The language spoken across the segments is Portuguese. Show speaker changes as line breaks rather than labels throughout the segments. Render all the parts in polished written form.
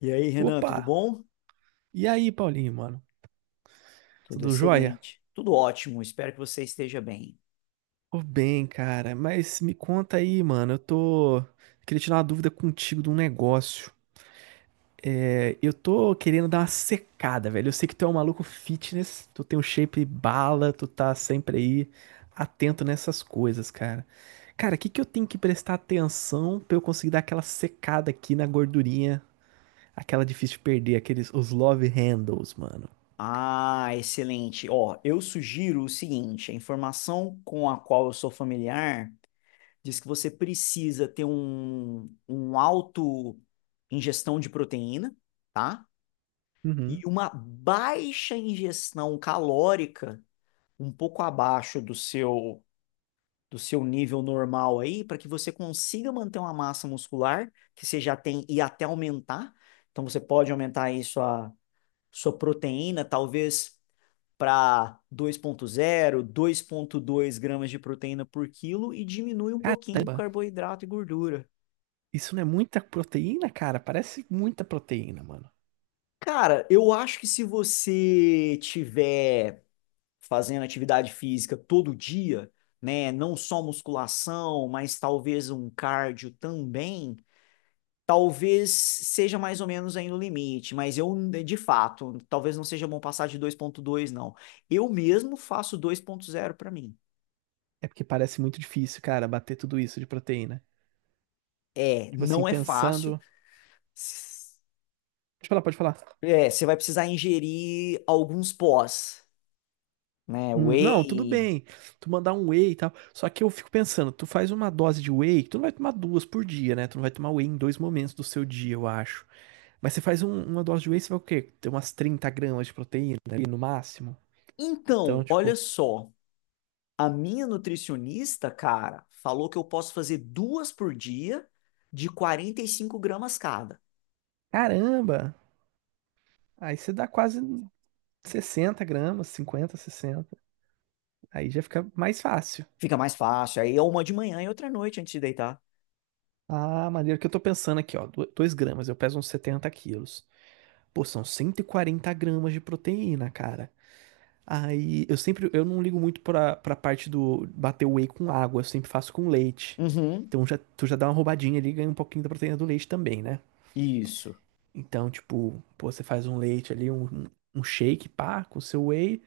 E aí, Renan,
Opa!
tudo bom?
E aí, Paulinho, mano?
Tudo
Tudo jóia?
excelente. Tudo ótimo, espero que você esteja bem.
Tô bem, cara, mas me conta aí, mano. Eu tô. Queria tirar uma dúvida contigo de um negócio. É, eu tô querendo dar uma secada, velho. Eu sei que tu é um maluco fitness, tu tem um shape bala, tu tá sempre aí atento nessas coisas, cara. Cara, o que que eu tenho que prestar atenção pra eu conseguir dar aquela secada aqui na gordurinha, aquela difícil de perder, aqueles os love handles, mano?
Ah, excelente. Ó, eu sugiro o seguinte: a informação com a qual eu sou familiar diz que você precisa ter um alto ingestão de proteína, tá? E
Uhum.
uma baixa ingestão calórica, um pouco abaixo do seu nível normal aí, para que você consiga manter uma massa muscular que você já tem e até aumentar. Então você pode aumentar aí sua proteína, talvez para 2.0, dois gramas de proteína por quilo e diminui um pouquinho no
Caramba!
carboidrato e gordura.
Isso não é muita proteína, cara? Parece muita proteína, mano.
Cara, eu acho que se você tiver fazendo atividade física todo dia, né, não só musculação, mas talvez um cardio também, talvez seja mais ou menos aí no limite, mas eu, de fato, talvez não seja bom passar de dois ponto dois não. Eu mesmo faço dois ponto zero para mim.
É porque parece muito difícil, cara, bater tudo isso de proteína.
É,
Tipo assim,
não é fácil.
pensando. Pode falar.
É, você vai precisar ingerir alguns pós, né?
Não, tudo
Whey.
bem. Tu mandar um whey e tal. Só que eu fico pensando, tu faz uma dose de whey, tu não vai tomar duas por dia, né? Tu não vai tomar whey em dois momentos do seu dia, eu acho. Mas você faz uma dose de whey, você vai o quê? Ter umas 30 gramas de proteína ali no máximo. Então,
Então, olha
tipo,
só, a minha nutricionista, cara, falou que eu posso fazer duas por dia de 45 gramas cada.
caramba! Aí você dá quase 60 gramas, 50, 60. Aí já fica mais fácil.
Fica mais fácil. Aí é uma de manhã e outra à noite antes de deitar.
Ah, maneiro que eu tô pensando aqui, ó. Dois gramas, eu peso uns 70 quilos. Pô, são 140 gramas de proteína, cara. Eu não ligo muito pra parte do bater o whey com água, eu sempre faço com leite.
Uhum.
Então já, tu já dá uma roubadinha ali e ganha um pouquinho da proteína do leite também, né?
Isso.
Então, tipo, pô, você faz um leite ali, um shake, pá, com seu whey.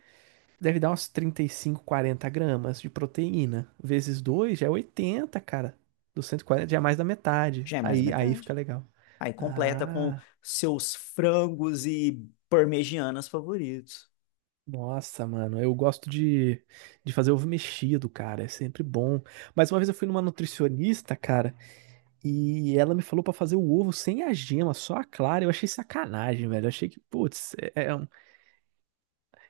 Deve dar uns 35, 40 gramas de proteína. Vezes 2 já é 80, cara. Dos 140 já é mais da metade.
Já é mais da
Aí fica
metade.
legal.
Aí completa com
Ah,
seus frangos e parmegianas favoritos.
nossa, mano. De fazer ovo mexido, cara. É sempre bom. Mas uma vez eu fui numa nutricionista, cara, e ela me falou pra fazer o ovo sem a gema, só a clara. Eu achei sacanagem, velho. Eu achei que, putz,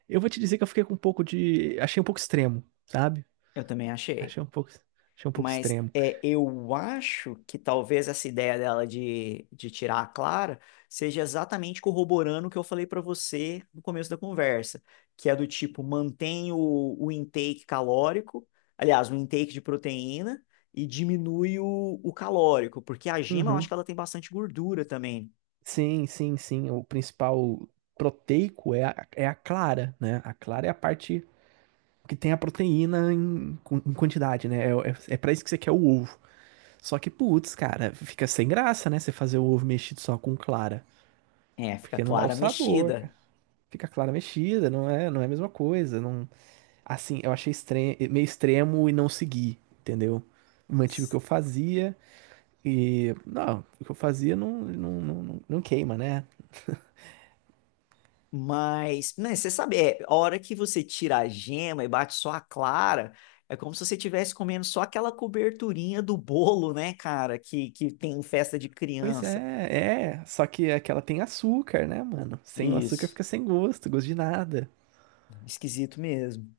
eu vou te dizer que eu fiquei com um pouco de. Achei um pouco extremo, sabe?
Eu também achei.
Achei um pouco, achei um pouco
Mas
extremo.
é, eu acho que talvez essa ideia dela de tirar a Clara seja exatamente corroborando o que eu falei pra você no começo da conversa, que é do tipo, mantém o intake calórico, aliás, o intake de proteína, e diminui o calórico, porque a gema eu acho
Uhum.
que ela tem bastante gordura também.
Sim. O principal proteico é a clara, né? A clara é a parte que tem a proteína em, em quantidade, né? É para isso que você quer o ovo. Só que, putz, cara, fica sem graça, né? Você fazer o ovo mexido só com clara.
É, fica
Porque não dá o
Clara
sabor, cara.
mexida.
Fica clara mexida, não é a mesma coisa. Não. Assim, eu achei meio extremo e não segui, entendeu? Mantive o que eu fazia e. Não, o que eu fazia não, não queima, né?
Mas, né, você sabe, é, a hora que você tira a gema e bate só a clara, é como se você estivesse comendo só aquela coberturinha do bolo, né, cara, que tem em festa de
Pois
criança.
é. Só que é que ela tem açúcar, né, mano? Sem o açúcar
Isso,
fica sem gosto, gosto de nada.
esquisito mesmo.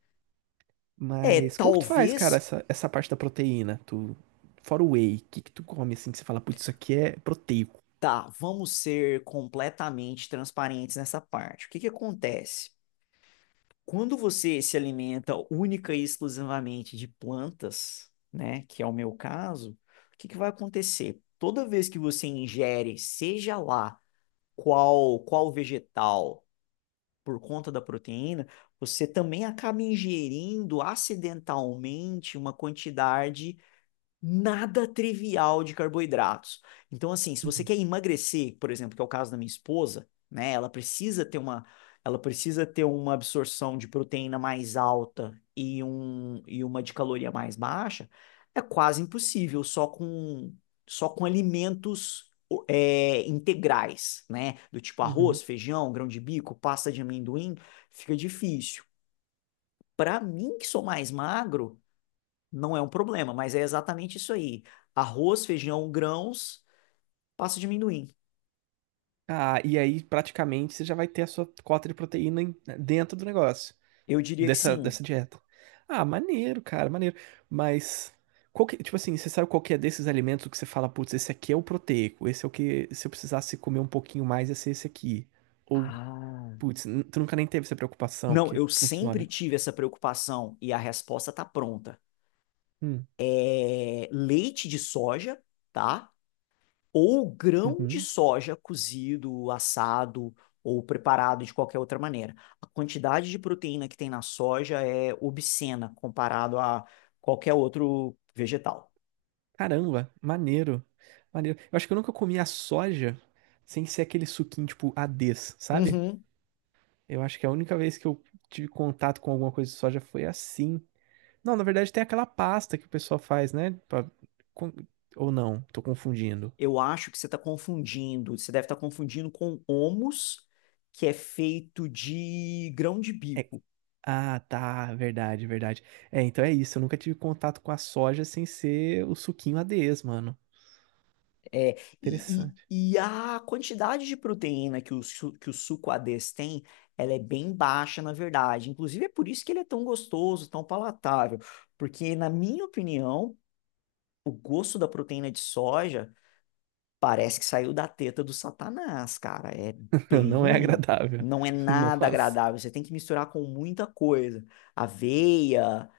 É,
Mas como que tu faz, cara,
talvez,
essa parte da proteína? Tu, fora o whey, o que que tu come assim que você fala, putz, isso aqui é proteico?
tá, vamos ser completamente transparentes nessa parte. O que que acontece? Quando você se alimenta única e exclusivamente de plantas, né, que é o meu caso, o que que vai acontecer? Toda vez que você ingere, seja lá qual vegetal, por conta da proteína, você também acaba ingerindo acidentalmente uma quantidade nada trivial de carboidratos. Então, assim, se você
Uhum.
quer emagrecer, por exemplo, que é o caso da minha esposa, né? Ela precisa ter uma, ela precisa ter uma absorção de proteína mais alta e, e uma de caloria mais baixa. É quase impossível só com alimentos é, integrais, né? Do tipo
Uhum.
arroz, feijão, grão de bico, pasta de amendoim, fica difícil. Para mim, que sou mais magro, não é um problema, mas é exatamente isso aí. Arroz, feijão, grãos, passa a diminuir.
Ah, e aí praticamente você já vai ter a sua cota de proteína dentro do negócio.
Eu diria que
Dessa,
sim.
dessa dieta. Ah, maneiro, cara, maneiro. Mas, tipo assim, você sabe qual que é desses alimentos que você fala, putz, esse aqui é o proteico, esse é o que, se eu precisasse comer um pouquinho mais, ia ser esse aqui. Ou,
Ah,
putz, tu nunca nem teve essa preocupação,
não,
porque
eu sempre
funciona.
tive essa preocupação e a resposta tá pronta.
Hum,
É leite de soja, tá? Ou grão de
uhum.
soja cozido, assado ou preparado de qualquer outra maneira. A quantidade de proteína que tem na soja é obscena comparado a qualquer outro vegetal.
Caramba, maneiro. Eu acho que eu nunca comi a soja sem ser aquele suquinho, tipo, Ades, sabe?
Uhum.
Eu acho que a única vez que eu tive contato com alguma coisa de soja foi assim. Não, na verdade tem aquela pasta que o pessoal faz, né? Com- Ou não, tô confundindo.
Eu acho que você está confundindo. Você deve estar confundindo com homus, que é feito de grão de
É-
bico.
Ah, tá, verdade. É, então é isso. Eu nunca tive contato com a soja sem ser o suquinho ADES, mano.
É, e,
Interessante.
e- e a quantidade de proteína que que o suco a ADES tem, ela é bem baixa, na verdade. Inclusive, é por isso que ele é tão gostoso, tão palatável. Porque, na minha opinião, o gosto da proteína de soja parece que saiu da teta do Satanás, cara. É bem
Não é
ruim.
agradável.
Não é nada
Nossa.
agradável. Você tem que misturar com muita coisa. Aveia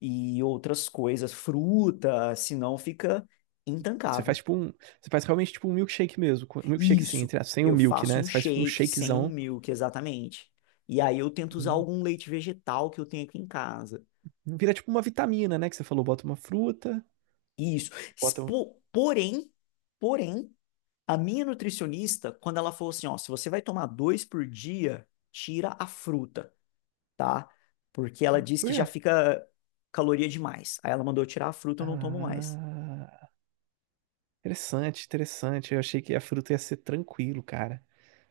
e outras coisas, fruta, senão fica
Você faz
intancável.
tipo um. Você faz realmente tipo um milkshake mesmo. Milkshake sim,
Isso,
entre, aspas, sem o
eu
milk,
faço
né?
um
Você faz tipo um
shake sem um
shakezão.
milk, exatamente. E aí eu tento usar
Hum.
algum leite vegetal que eu tenho aqui em casa.
Hum, vira tipo uma vitamina, né? Que você falou, bota uma fruta,
Isso.
bota. um-
Porém, porém, a minha nutricionista, quando ela falou assim, ó, se você vai tomar dois por dia, tira a fruta. Tá? Porque ela diz
Por
que já
quê?
fica caloria demais. Aí ela mandou eu tirar a fruta, eu não tomo mais.
Ah. Interessante. Eu achei que a fruta ia ser tranquilo, cara.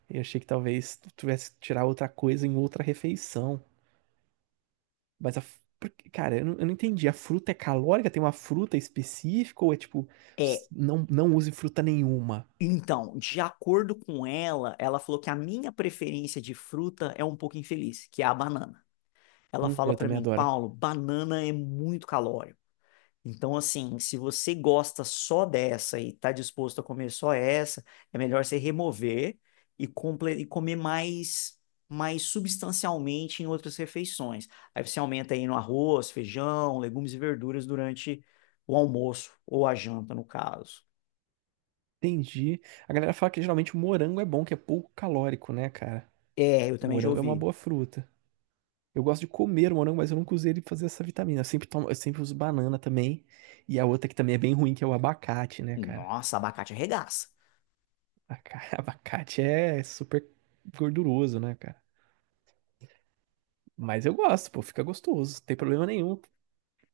Eu achei que talvez tu tivesse que tirar outra coisa em outra refeição. Mas a. f- por que- Cara, eu não entendi. A fruta é calórica? Tem uma fruta específica? Ou é tipo,
É,
não, não use fruta nenhuma?
então, de acordo com ela, ela falou que a minha preferência de fruta é um pouco infeliz, que é a banana. Ela fala
Eu
pra
também
mim,
adoro.
Paulo, banana é muito calórica. Então, assim, se você gosta só dessa e está disposto a comer só essa, é melhor você remover e, e comer mais, mais substancialmente em outras refeições. Aí você aumenta aí no arroz, feijão, legumes e verduras durante o almoço ou a janta, no caso.
Entendi. A galera fala que geralmente o morango é bom, que é pouco calórico, né, cara?
É, eu
O
também já
morango é uma
ouvi.
boa fruta. Eu gosto de comer o morango, mas eu nunca usei ele pra fazer essa vitamina. Eu sempre uso banana também. E a outra que também é bem ruim, que é o abacate, né, cara?
Nossa, abacate arregaça.
Abacate é super gorduroso, né, cara? Mas eu gosto, pô, fica gostoso, não tem problema nenhum.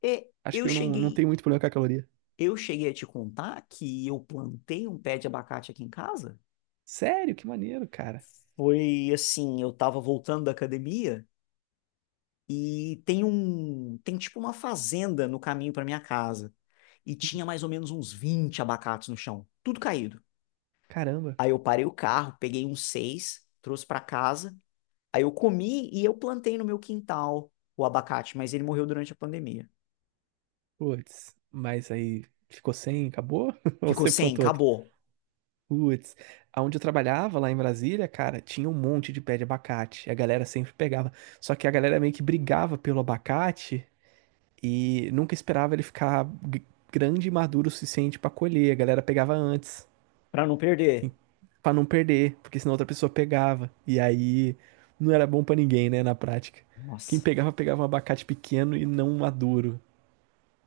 E
Acho que
eu
eu não, não
cheguei,
tenho muito problema com a caloria.
eu cheguei a te contar que eu plantei um pé de abacate aqui em casa?
Sério, que maneiro, cara.
Foi assim, eu tava voltando da academia. E tem um, tem tipo uma fazenda no caminho para minha casa. E tinha mais ou menos uns 20 abacates no chão, tudo caído.
Caramba.
Aí eu parei o carro, peguei uns seis, trouxe para casa. Aí eu comi e eu plantei no meu quintal o abacate, mas ele morreu durante a pandemia.
Putz, mas aí ficou sem, acabou? Ou
Ficou
você
sem,
plantou outro?
acabou,
Putz, aonde eu trabalhava lá em Brasília, cara, tinha um monte de pé de abacate. A galera sempre pegava. Só que a galera meio que brigava pelo abacate e nunca esperava ele ficar g- grande e maduro o suficiente pra colher. A galera pegava antes.
para não perder.
Pra não perder, porque senão outra pessoa pegava. E aí não era bom pra ninguém, né, na prática. Quem
Nossa,
pegava, pegava um abacate pequeno e não um maduro.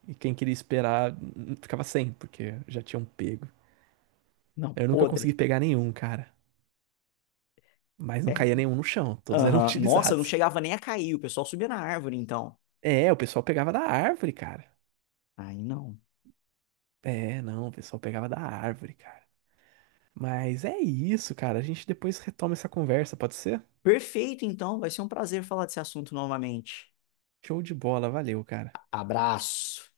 E quem queria esperar ficava sem, porque já tinham pego.
não,
Eu nunca consegui
podre.
pegar nenhum, cara. Mas não
É,
caía nenhum no chão, todos eram
aham. Nossa, não
utilizados.
chegava nem a cair, o pessoal subia na árvore, então.
É, o pessoal pegava da árvore, cara.
Aí não.
É, não, o pessoal pegava da árvore, cara. Mas é isso, cara. A gente depois retoma essa conversa, pode ser?
Perfeito, então, vai ser um prazer falar desse assunto novamente.
Show de bola, valeu, cara.
Abraço.